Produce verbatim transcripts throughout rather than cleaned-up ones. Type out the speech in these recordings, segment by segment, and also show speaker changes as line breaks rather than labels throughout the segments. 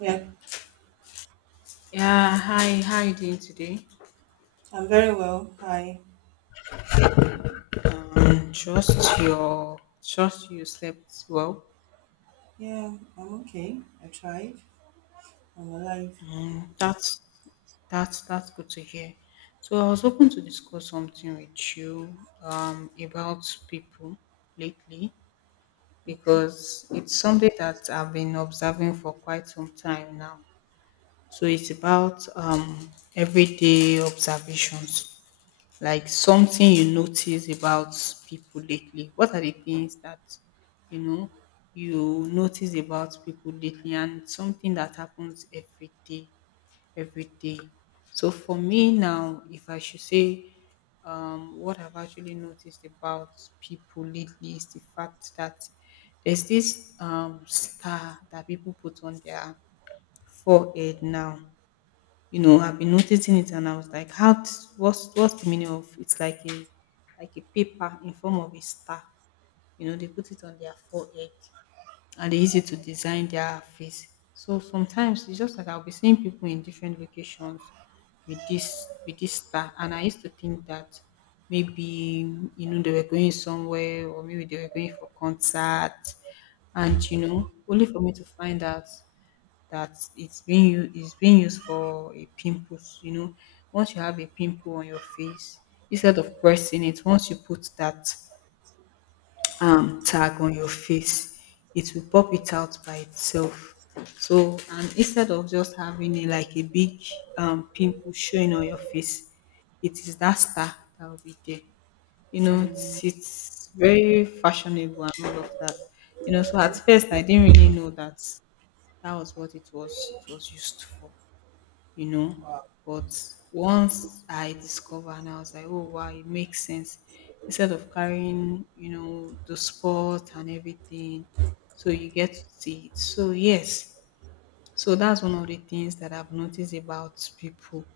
Yeah,
Yeah, hi. How you doing today?
I'm very well. Hi.
Trust your Trust you slept well.
Yeah, I'm okay. I tried. I'm alive.
That's that's that's good to hear. So I was hoping to discuss something with you um about people lately, because it's something that I've been observing for quite some time now. So it's about um everyday observations. Like something you notice about people lately? What are the things that you know you notice about people lately, and something that happens every day, every day? So for me now, if I should say um, what I've actually noticed about people lately is the fact that there's this um, star that people put on their forehead now. You know, I've been noticing it and I was like, how, t- what's, what's the meaning of, it's like a, like a paper in form of a star, you know, they put it on their forehead and they use it to design their face. So sometimes it's just like I'll be seeing people in different locations with this, with this star. And I used to think that maybe, you know, they were going somewhere, or maybe they were going for concert, and, you know, only for me to find out that it's being u- it's being used for a pimples. You know, once you have a pimple on your face, instead of pressing it, once you put that um, tag on your face, it will pop it out by itself. So, and instead of just having a, like a big um, pimple showing on your face, it is that star that will be there. You know,
Mm,
it's, it's very fashionable and all of that. You know, so at first
okay.
I didn't really know that that was what it was, it was used for, you know.
Wow.
But once I discovered, and I was like, oh wow, it makes sense. Instead of carrying, you know, the sport and everything, so you get to see it. So yes, so that's one of the things that I've noticed about people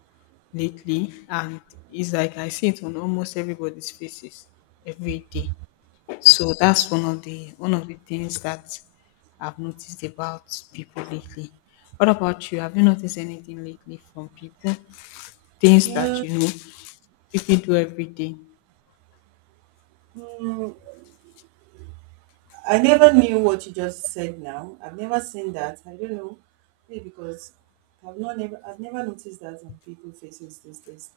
lately, and it's like I see it on almost everybody's faces every day. So that's one of the one of the things that I've noticed about people lately. What about you? Have you noticed anything lately from people? Things that
Yeah.
you know people do every day.
Mm, I never knew what you just said. Now I've never seen that. I don't know. Maybe because I've not never I've never noticed that on people faces these days.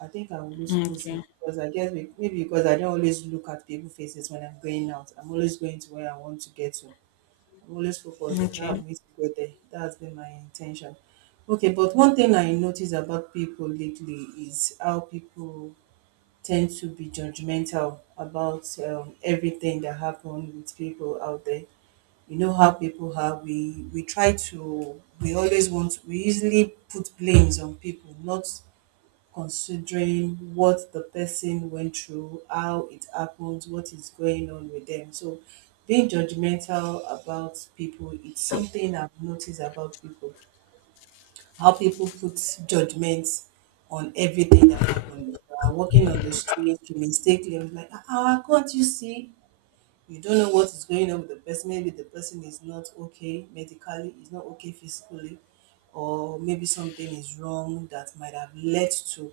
I think I will lose cool
Okay.
sleep because I guess be- maybe because I don't always look at people faces when I'm going out. I'm always going to where I want to get to. I'm always focused. Okay, I
Okay.
am I to go there? That's been my intention. Okay, but one thing I notice about people lately is how people tend to be judgmental about um, everything that happens with people out there. You know how people are. We we try to we always want we easily put blames on people, not considering what the person went through, how it happened, what is going on with them. So being judgmental about people, it's something I've noticed about people. How people put judgments on everything that happens. You are walking on the street, you mistakenly was like, ah, ah, can't you see? You don't know what is going on with the person. Maybe the person is not okay medically, is not okay physically, or maybe something is wrong that might have led to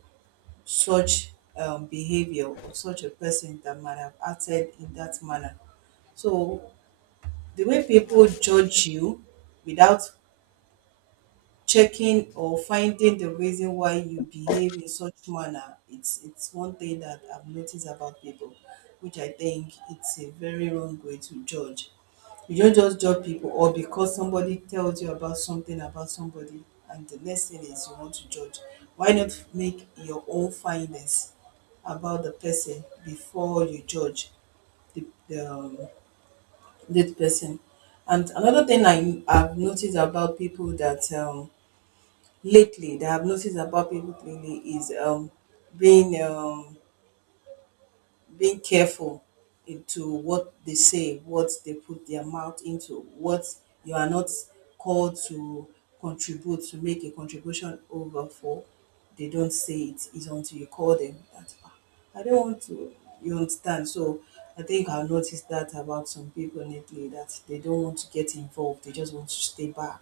such um, behavior of such a person that might have acted in that manner. So the way people judge you without checking or finding the reason why you behave in such manner, it's it's one thing that I've noticed about people, which I think it's a very wrong way to judge. You don't just judge people or because somebody tells you about something about somebody and the next thing is you want to judge. Why not make your own findings about the person before you judge the, the um, that person? And another thing I, i've noticed about people that um, Lately, that I've noticed about people lately is um being um being careful into what they say, what they put their mouth into, what you are not called to contribute, to make a contribution over for. They don't say it is until you call them that, "Ah, I don't want to, you understand." So I think I've noticed that about some people lately, that they don't want to get involved, they just want to stay back.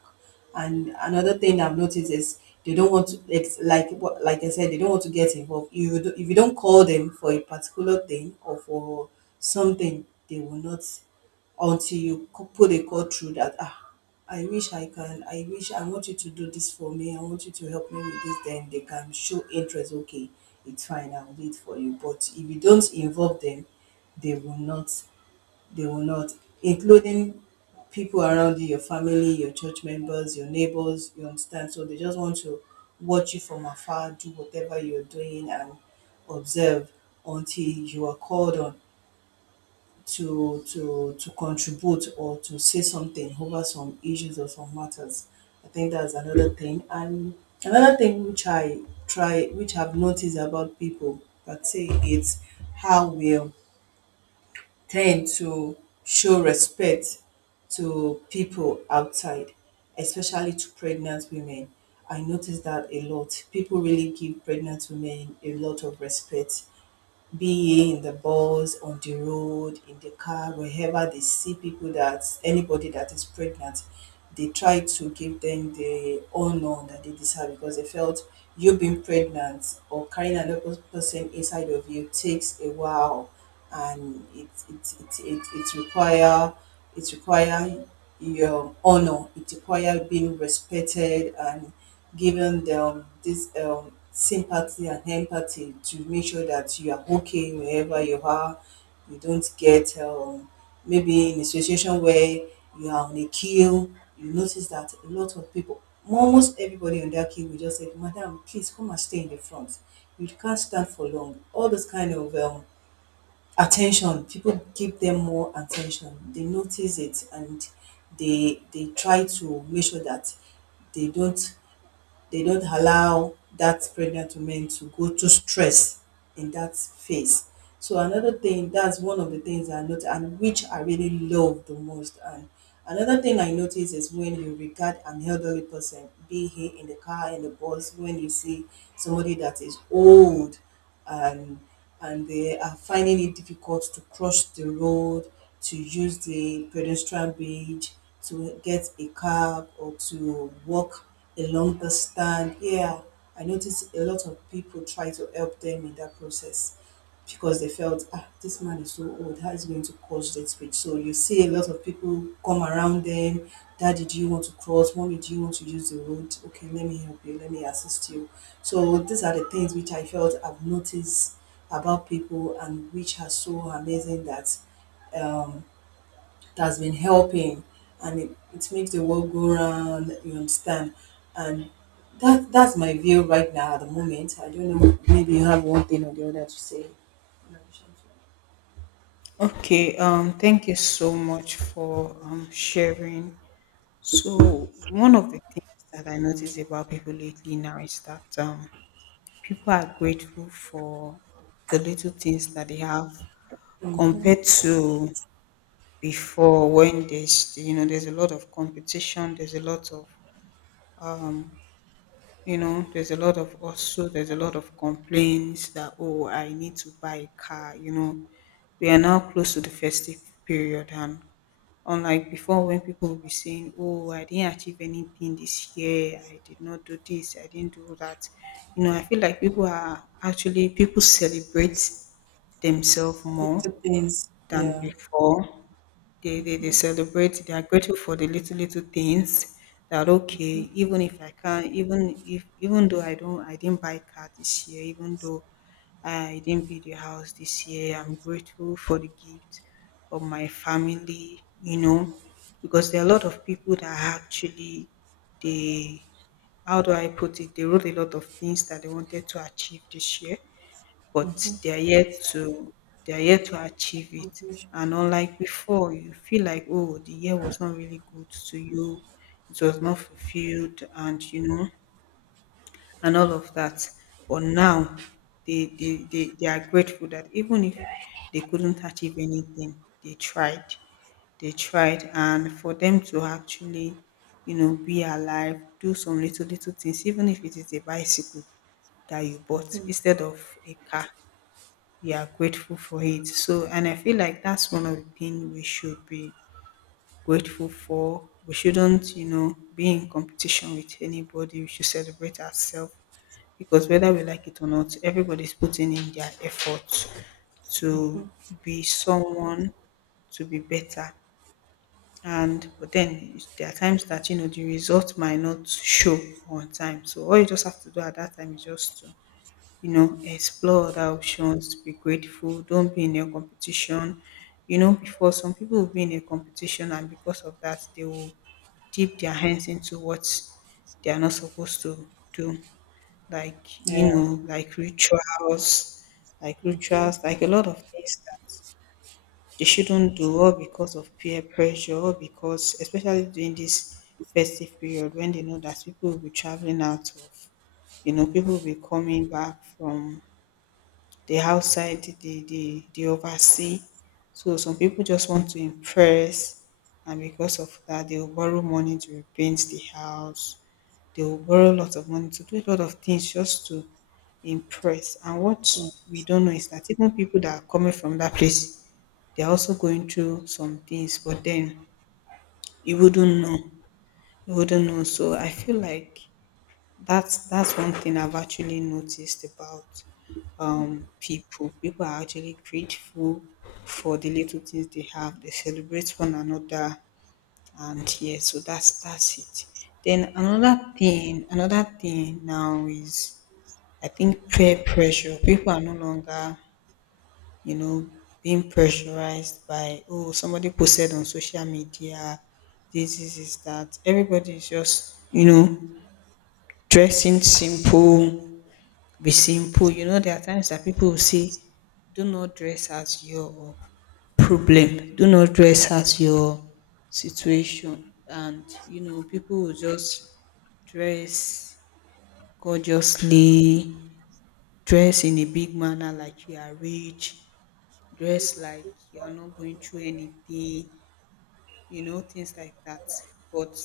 And another thing I've noticed is they don't want to it's like, what like I said, they don't want to get involved. You would- if you don't call them for a particular thing or for something, they will not, until you co- put a call through that, ah "I wish I can, I wish I want you to do this for me, I want you to help me with this," then they can show interest. "Okay, it's fine, I'll do it for you." But if you don't involve them, they will not they will not, including people around you, your family, your church members, your neighbors, you understand? So they just want to watch you from afar, do whatever you're doing, and observe until you are called on to to to contribute or to say something over some issues or some matters. I think that's another thing. And another thing which I try which I've noticed about people that say it's how we tend to show respect to people outside, especially to pregnant women. I notice that a lot. People really give pregnant women a lot of respect, be ye in the bus, on the road, in the car. Wherever they see people, that anybody that is pregnant, they try to give them the honor that they deserve, because they felt you being pregnant or carrying another person inside of you takes a while, and it it it it, it require it require your honor. It require being respected, and giving them this um, sympathy and empathy, to make sure that you are okay wherever you are. You don't get um, maybe in a situation where you are on a queue, you notice that a lot of people, almost everybody on that queue, will just say, "Madam, please come and stay in the front. You can't stand for long." All those kind of um, attention, people give them more attention. They notice it, and they they try to make sure that they don't they don't allow that pregnant woman to go to stress in that phase. So another thing, that's one of the things I noticed, and which I really love the most. And another thing I notice is when you regard an elderly person, be he in the car, in the bus, when you see somebody that is old and and they are finding it difficult to cross the road, to use the pedestrian bridge, to get a cab, or to walk along the stand. Yeah, I notice a lot of people try to help them in that process, because they felt, "Ah, this man is so old, how is he going to cross that bridge?" So you see a lot of people come around them. "Daddy, do you want to cross? Mommy, do you want to use the road? Okay, let me help you, let me assist you." So these are the things which I felt I've noticed about people, and which are so amazing that um, that's been helping. And it, it makes the world go round, you understand? And that that's my view right now at the moment. I don't know, maybe you have one thing or the other to say.
Okay. Um. Thank you so much for um sharing. So one of the things that I notice about people lately now is that um people are grateful for the little things that they have compared to before, when there's, you know, there's a lot of competition, there's a lot of um you know, there's a lot of, also there's a lot of complaints that, oh, I need to buy a car. You know, we are now close to the festive period, and unlike before when people will be saying, oh, I didn't achieve anything this year, I did not do this, I didn't do that, you know, I feel like people are actually, people celebrate themselves more
Little things.
than
Yeah.
before. They they they celebrate, they are grateful for the little, little things, that okay, even if I can't, even if, even though I don't I didn't buy car this year, even though I didn't build a house this year, I'm grateful for the gift of my family, you know, because there are a lot of people that actually they, how do I put it, they wrote a lot of things that they wanted to achieve this year, but they are yet to they are yet to achieve it. And unlike before, you feel like, oh, the year was not really good to you, it was not fulfilled, and you know, and all of that. But now they they, they, they are grateful that even if they couldn't achieve anything, they tried. They tried, and for them to actually, you know, be alive, do some little little things, even if it is a bicycle that you bought instead of a car, you are grateful for it. So, and I feel like that's one of the things we should be grateful for. We shouldn't, you know, be in competition with anybody, we should celebrate ourselves, because whether we like it or not, everybody's putting in their effort to be someone, to be better. And but then there are times that, you know, the result might not show on time, so all you just have to do at that time is just to, you know, explore other options, be grateful, don't be in a competition. You know, before, some people will be in a competition, and because of that they will dip their hands into what they are not supposed to do. Like, you
Yeah.
know, like rituals, like rituals, like a lot of things that they shouldn't do, all because of peer pressure, or because especially during this festive period, when they know that people will be traveling out of, you know, people will be coming back from the outside, they they they oversee. So some people just want to impress, and because of that, they will borrow money to repaint the house. They will borrow a lot of money to do a lot of things just to impress. And what
Mm.
we don't know is that even people that are coming from that place, they are also going through some things, but then you wouldn't know, you wouldn't know. So I feel like that's that's one thing I've actually noticed about um, people. People are actually grateful for the little things they have. They celebrate one another, and yeah, so that's that's it. Then another thing, another thing now is I think peer pressure. People are no longer, you know, being pressurized by, oh, somebody posted on social media, this this, is that. Everybody is just, you know, dressing simple, be simple. You know, there are times that people will say, do not dress as your problem, do not dress as your situation. And, you know, people will just dress gorgeously, dress in a big manner like you are rich, dress like you are not going through anything, you know, things like that. But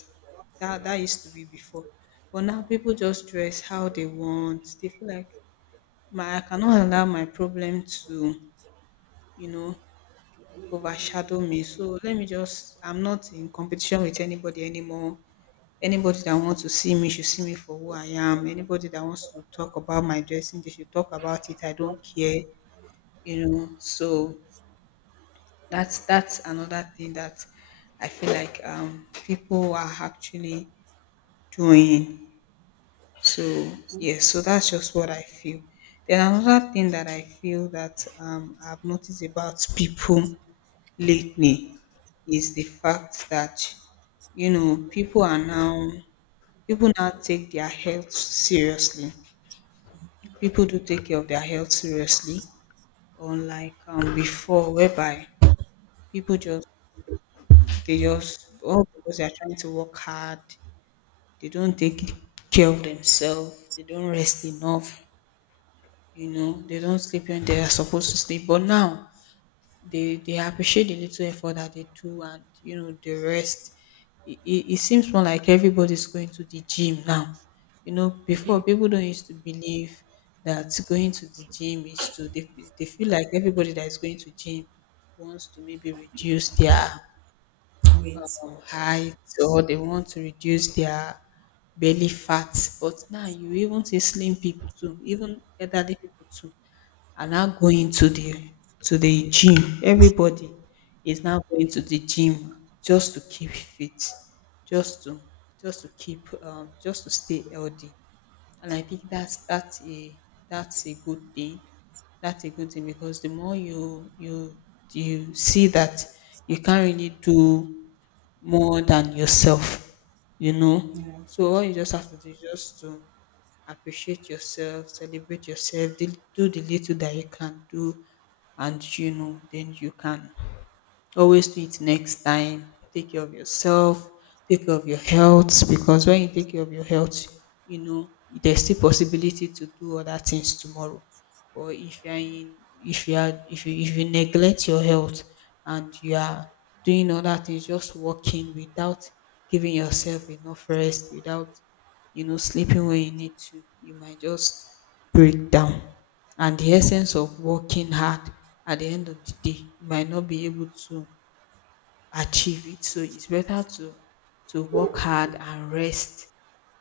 that, that used to be before. But now people just dress how they want. They feel like my I cannot allow my problem to, you know, overshadow me. So let me just, I'm not in competition with anybody anymore. Anybody that wants to see me should see me for who I am. Anybody that wants to talk about my dressing, they should talk about it. I don't care, you know. So that's that's another thing that I feel like um people are actually doing. So yes, so that's just what I feel. Then another thing that I feel that um, I've noticed about people lately is the fact that, you know, people are now, people now take their health seriously. People do take care of their health seriously, unlike um, before, whereby people just, they just, oh because they are trying to work hard, they don't take care of themselves, they don't rest enough. You know, they don't sleep when they are supposed to sleep, but now they they appreciate the little effort that they do, and you know, the rest. It, it, it seems more like everybody's going to the gym now. You know, before, people don't used to believe that going to the gym is to, they, they feel like everybody that is going to gym wants to maybe reduce their
Wait.
um, height, or they want to reduce their belly fat. But now you even see slim people too, even elderly people too are now going to the to the gym. Everybody is now going to the gym just to keep fit, just to, just to keep um, just to stay healthy. And I think that's that's a that's a good thing. That's a good thing, because the more you you you see that you can't really do more than yourself, you know.
Yeah.
So all you just have to do is just to appreciate yourself, celebrate yourself, the- do the little that you can do, and you know, then you can always do it next time. Take care of yourself. Take care of your health, because when you take care of your health, you know, there's still possibility to do other things tomorrow. But if you are in, if you are, if you if you neglect your health and you are doing other things, just working without giving yourself enough rest, without, you know, sleeping when you need to, you might just break down. And the essence of working hard, at the end of the day, you might not be able to achieve it. So it's better to to work hard and rest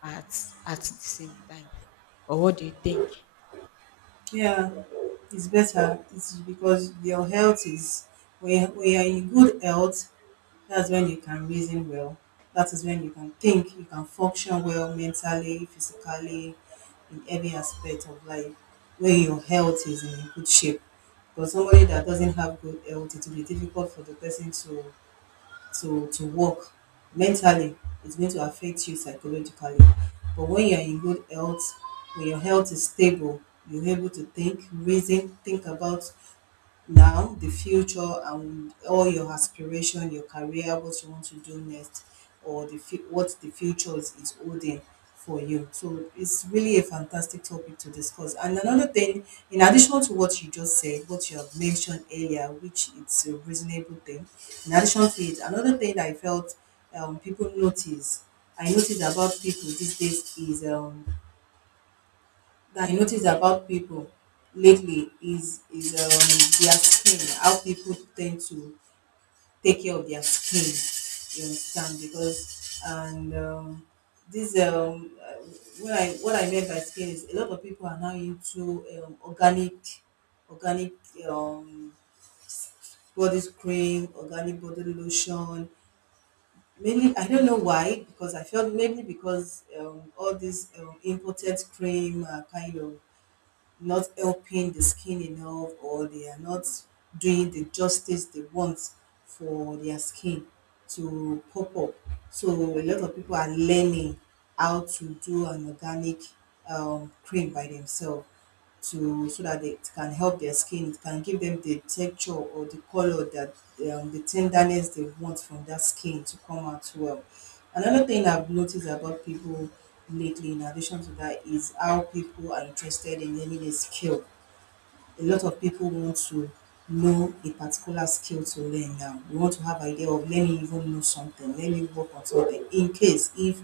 at at the same time. Or what do you think?
Yeah, it's better. It's because your health is, we we are in good health, that's when you can reason well. That is when you can think, you can function well mentally, physically, in every aspect of life, where your health is in good shape. But somebody that doesn't have good health, it will be difficult for the person to to to work mentally. It's going to affect you psychologically. But when you're in good health, when your health is stable, you're able to think, reason, think about now, the future, and all your aspiration, your career, what you want to do next, or the fu- what the future is, is holding for you. So it's really a fantastic topic to discuss. And another thing, in addition to what you just said, what you have mentioned earlier, which it's a reasonable thing. In addition to it, another thing that I felt um, people notice, I noticed about people these days is um, that I notice about people lately is is um, their skin. How people tend to take care of their skin. You understand? Because and um, this um, uh, what I what I meant by skin is a lot of people are now into um, organic organic um, body cream, organic body lotion. Mainly, I don't know why, because I felt mainly because um, all these um, imported cream are kind of not helping the skin enough, or they are not doing the justice they want for their skin to pop up. So a lot of people are learning how to do an organic um, cream by themselves, to so that it can help their skin. It can give them the texture or the color that um, the tenderness they want from that skin to come out well. Another thing I've noticed about people lately, in addition to that, is how people are interested in learning a skill. A lot of people want to know a particular skill to learn now. We want to have idea of, let me even know something, let me work on something, in case if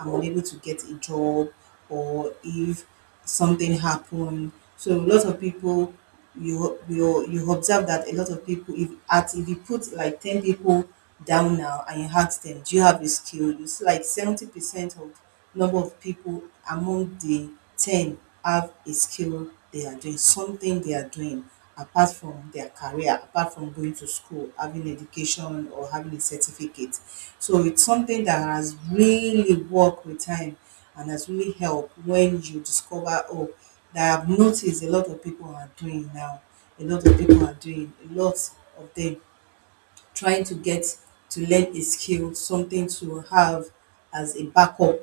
I'm unable to get a job, or if something happened. So a lot of people, you you you observe that a lot of people, if at if you put like ten people down now and you ask them, "Do you have a skill?" You see like seventy percent of number of people among the ten have a skill they are doing, something they are doing apart from their career, apart from going to school, having education or having a certificate. So it's something that has really worked with time, and has really helped. When you discover, oh, that I've noticed a lot of people are doing now. A lot of people are doing, a lot of them trying to get to learn a skill, something to have as a backup,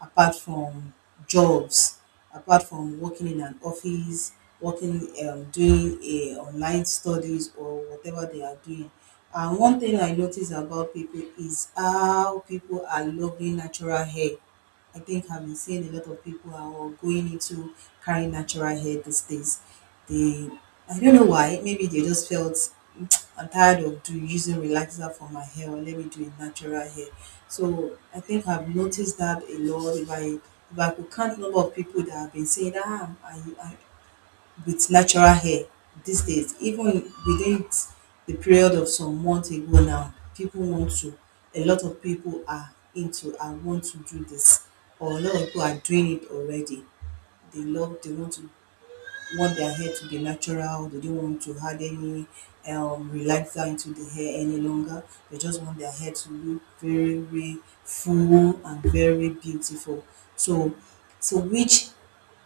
apart from jobs, apart from working in an office, working, um, doing a online studies, or whatever they are doing. And one thing I notice about people is how people are loving natural hair. I think I've been seeing a lot of people are all going into carrying natural hair these days. They, I don't know why, maybe they just felt, "Mm, I'm tired of do using relaxer for my hair, or let me do a natural hair." So I think I've noticed that a lot. If I if I could count number of people that have been saying, ah, I, I with natural hair these days, even within the period of some months ago now, people want to, a lot of people are into and want to do this, or a lot of people are doing it already. They love, they want to want their hair to be natural. They don't want to add any um, relaxer into the hair any longer. They just want their hair to look very, very full and very beautiful. So, so which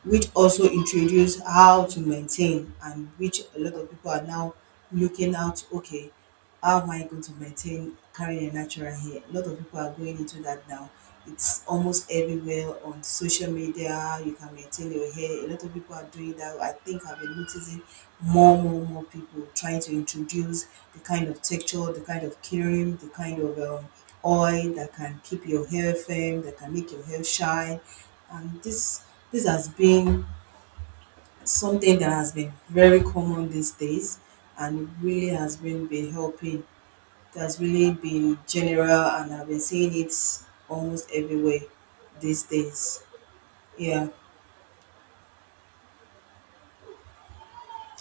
which also introduce how to maintain, and which a lot of people are now looking out. Okay, how am I going to maintain carrying a natural hair? A lot of people are going into that now. It's almost everywhere on social media. You can maintain your hair. A lot of people are doing that. I think I've been noticing more more more people trying to introduce the kind of texture, the kind of cream, the kind of um, oil that can keep your hair firm, that can make your hair shine. And this this has been something that has been very common these days, and it really has been been helping. It has really been general, and I've been seeing it almost everywhere these days. Yeah.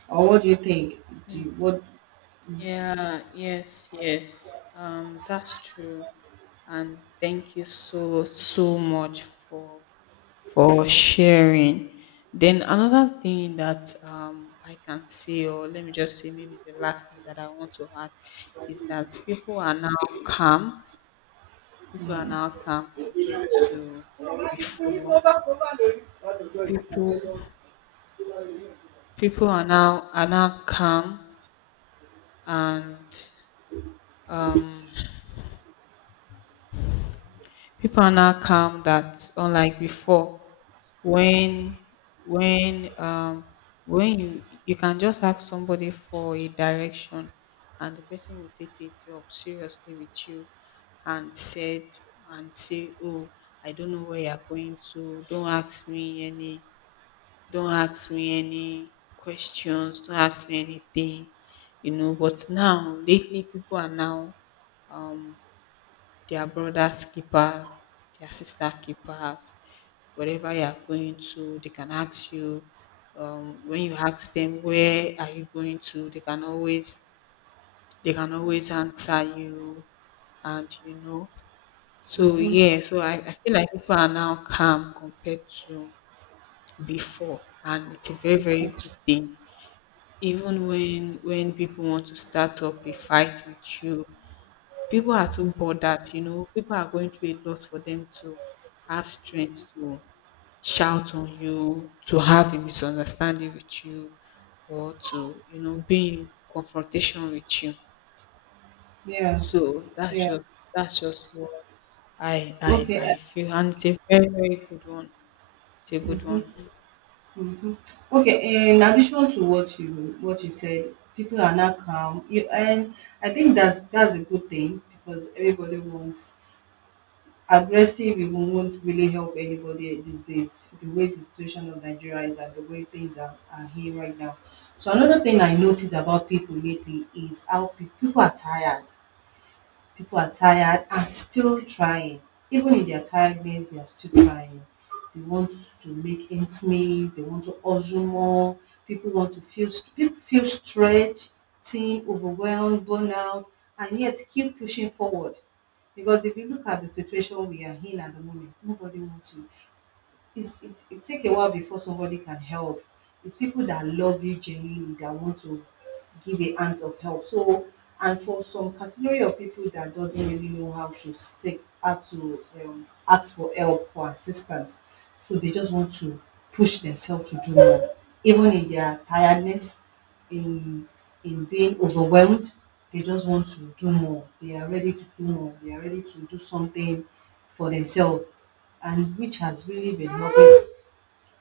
Or what do you think? Do you, what?
Yeah, yes, yes. Um, that's true. And thank you so, so much for for sharing. Then another thing that um I can say, or let me just say maybe the last thing that I want to add is that people are now calm. People are now calm compared to before. People people are now are now calm, and um people are now calm, that unlike before, when, when um when you you can just ask somebody for a direction, and the person will take it up seriously with you, and said, and say, oh, I don't know where you're going to, don't ask me any don't ask me any questions, don't ask me anything, you know. But now, lately, people are now their brothers keepers, their sister keepers. Wherever you are going to, they can ask you. Um, when you ask them where are you going to, they can always they can always answer you, and you know. So yeah, so I, I feel like people are now calm compared to before, and it's a very very good thing. Even when when people want to start up a fight with you, people are too bothered. You know, people are going through a lot for them to have strength to shout on you, to have a misunderstanding with you, or to, you know, be in confrontation with you.
Yeah.
So that's
Yeah.
just, that's just what i i I
Okay.
feel, and it's a very very good one. It's a good one.
Okay, in addition to what you what you said, people are now calm. You and I think that's that's a good thing, because everybody wants aggressive. It won't really help anybody these days. The way the situation of Nigeria is, and the way things are, are here right now. So another thing I noticed about people lately is how pe- people are tired people are tired and still trying. Even in their tiredness, they are still trying. They want to make ends meet. They want to hustle more. People want to feel st- people feel stretched, thin, overwhelmed, burnout, and yet keep pushing forward. Because if you look at the situation we are in at the moment, nobody wants to it's, it, it take a while before somebody can help. It's people that love you genuinely that want to give a hand of help. So, and for some category of people that doesn't really know how to seek, how to um, ask for help, for assistance, so they just want to push themselves to do more, even in their tiredness, in in being overwhelmed. They just want to do more. They are ready to do more. They are ready to do something for themselves, and which has really been helping.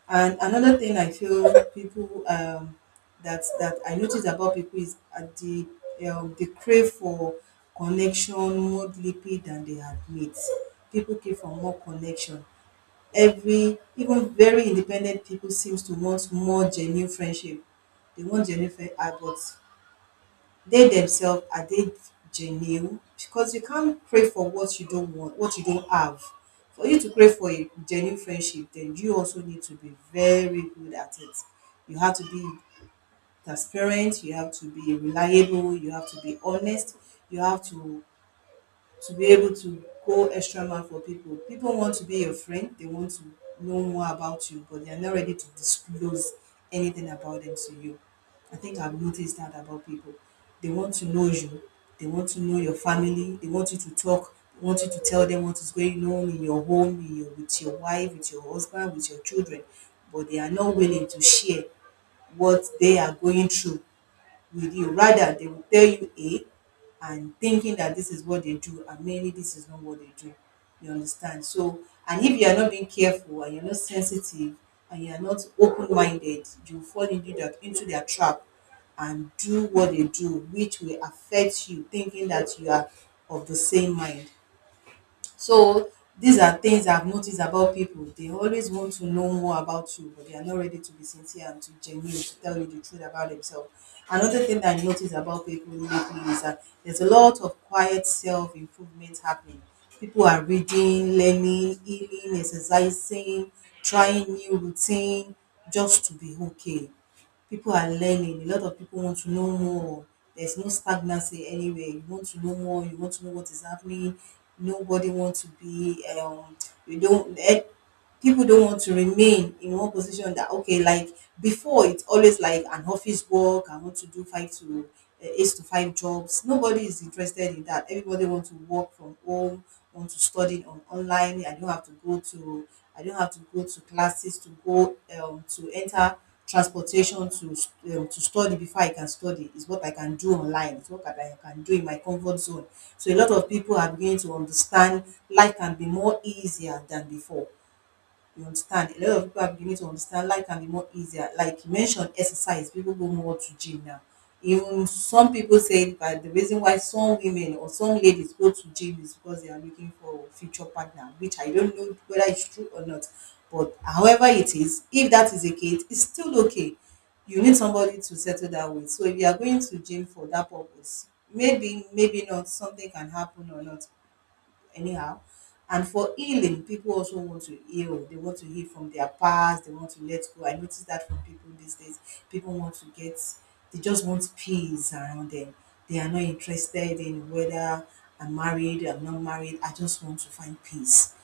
And another thing I feel people um, that that I notice about people is at the um, the crave for connection more deeply than they admit. People crave for more connection. Every even very independent people seems to want more genuine friendship. They want genuine friend, uh, but they themselves, are they genuine? Because you can't pray for what you don't want, what you don't have. For you to pray for a genuine friendship, then you also need to be very good at it. You have to be transparent, you have to be reliable, you have to be honest, you have to to be able to go extra mile for people. People want to be your friend, they want to know more about you, but they are not ready to disclose anything about them to you. I think I've noticed that about people. They want to know you, they want to know your family, they want you to talk, they want you to tell them what is going on in your home, in your, with your wife, with your husband, with your children, but they are not willing to share what they are going through with you. Rather, they will tell you A, and thinking that this is what they do, and mainly this is not what they do. You understand? So, and if you are not being careful, and you're not sensitive, and you are not open minded, you fall into that, into their trap, and do what they do, which will affect you, thinking that you are of the same mind. So these are things I've noticed about people. They always want to know more about you, but they are not ready to be sincere and to genuine to tell you the truth about themselves. Another thing that I notice about people lately is that there's a lot of quiet self improvement happening. People are reading, learning, healing, exercising, trying new routine just to be okay. People are learning. A lot of people want to know more. There's no stagnancy anywhere. You want to know more. You want to know what is happening. Nobody wants to be. Um, you don't. Eh, people don't want to remain in one position, that okay, like before it's always like an office work. I want to do five to uh, eight to five jobs. Nobody is interested in that. Everybody wants to work from home, want to study on online. i don't have to go to I don't have to go to classes, to go um, to enter transportation to um, to study. Before I can study is what I can do online, it's what I can do in my comfort zone. So a lot of people are beginning to understand life can be more easier than before. You understand? A lot of people are beginning to understand life can be more easier. Like you mentioned, exercise, people go more to gym now. Even some people say that the reason why some women or some ladies go to gym is because they are looking for a future partner, which I don't know whether it's true or not. But however it is, if that is the case, it's still okay. You need somebody to settle that with. So if you are going to gym for that purpose, maybe, maybe not, something can happen or not anyhow. And for healing, people also want to heal. They want to heal from their past. They want to let go. I notice that from people these days. People want to get, they just want peace around them. They are not interested in whether I'm married, I'm not married. I just want to find peace.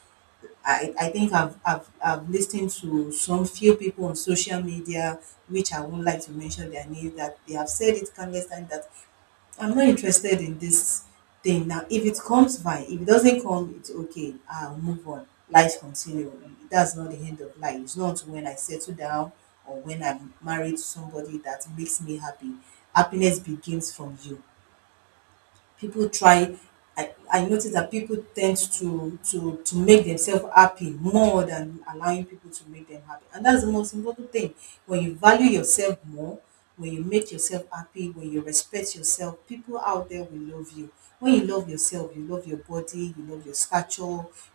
I, I think I've, I've, I've listened to some few people on social media, which I won't like to mention their names, that they have said it countless times, that I'm not interested in this thing now. If it comes, fine. If it doesn't come, it's okay. I'll move on. Life continue. That's not the end of life. It's not when I settle down or when I'm married to somebody that makes me happy. Happiness begins from you. People try I, I notice that people tend to, to to make themselves happy more than allowing people to make them happy. And that's the most important thing. When you value yourself more, when you make yourself happy, when you respect yourself, people out there will love you. When you love yourself, you love your body, you love your stature,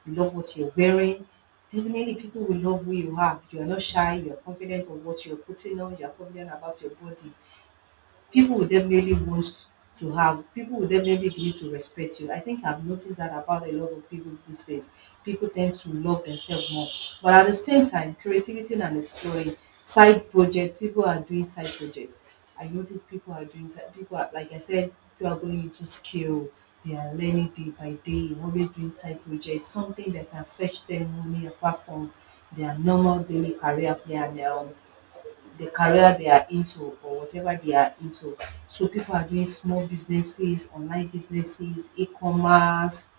you love what you're wearing. Definitely people will love who you are. You are not shy, you are confident of what you're putting on, you are confident about your body. People will definitely want to have people will definitely begin to respect you. I think I've noticed that about a lot of people these days. People tend to love themselves more. But at the same time, creativity and exploring side projects, people are doing side projects. I notice people are doing side people are, like I said, people are going into skill, they are learning day by day, always doing side projects, something that can fetch them money apart from their normal daily career, their um, the career they are into or whatever they are into. So people are doing small businesses, online businesses, e-commerce,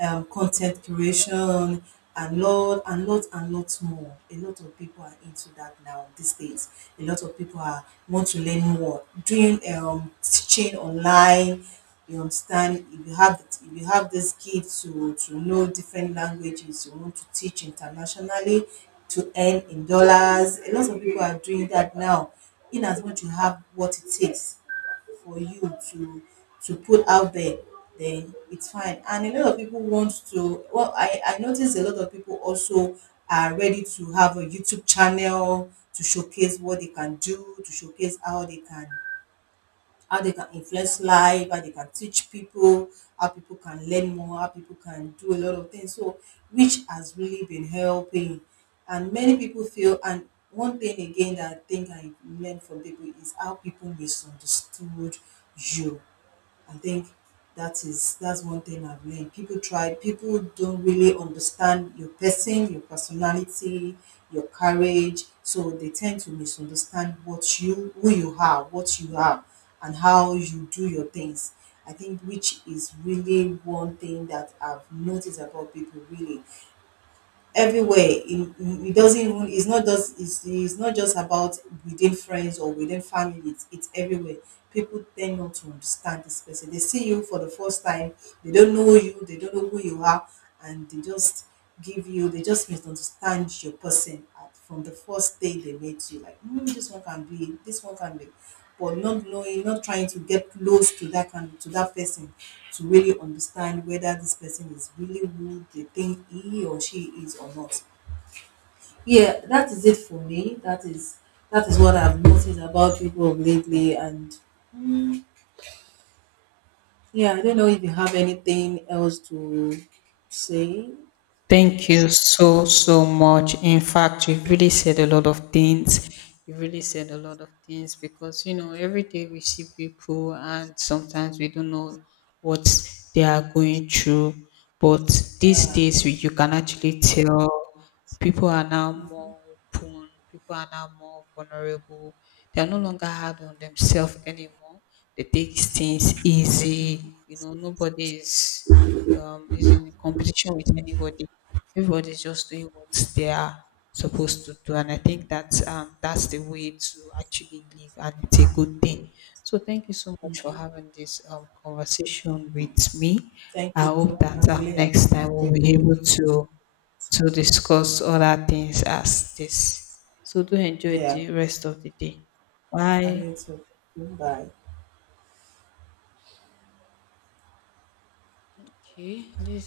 um, content creation, and lot and lot and lots more. A lot of people are into that now these days. A lot of people are want to learn more, doing um, teaching online. You understand? If you have if you have the skill to to know different languages, you want to teach internationally to earn in dollars. A lot of people are doing that now. In as much you have what it takes for you to to put out there, then it's fine. And a lot of people want to. Well, I I notice a lot of people also are ready to have a YouTube channel to showcase what they can do, to showcase how they can how they can influence life, how they can teach people, how people can learn more, how people can do a lot of things. So, which has really been helping. And many people feel, and one thing again that I think I learned from people is how people misunderstood you. I think that is that's one thing I've learned. People try people don't really understand your person, your personality, your courage. So they tend to misunderstand what you who you are, what you are and how you do your things. I think which is really one thing that I've noticed about people, really everywhere. It, it doesn't even it's not just it's, it's not just about within friends or within family, it's, it's everywhere. People tend not to understand this person, they see you for the first time, they don't know you, they don't know who you are, and they just give you they just misunderstand your person at, from the first day they meet you, like mm, this one can be this one can be, but not knowing, not trying to get close to that kind to that person to really understand whether this person is really who they think he or she is or not. Yeah, that is it for me. That is that is what I've noticed about people of lately, and yeah, I don't know if you have anything else to say.
Thank you so, so much. In fact, you really said a lot of things. You really said a lot of things, because, you know, every day we see people, and sometimes we don't know what they are going through. But these
Yeah,
days, we, you can actually tell, people are now more open, people are now more vulnerable. They are no longer hard on themselves anymore. They take things easy. You know, nobody is um, is in competition with anybody. Everybody's just doing what they are supposed to do, and I think that um, that's the way to actually live, and it's a good thing. So thank you so much for having this um, conversation with me.
thank
I
you too.
hope that
I'm
um,
really uh,
next time
I'm
we'll be
grateful.
able to to discuss other things as this. So do enjoy
Yeah,
the rest of the day.
and
Bye.
you too. Bye.
Okay, this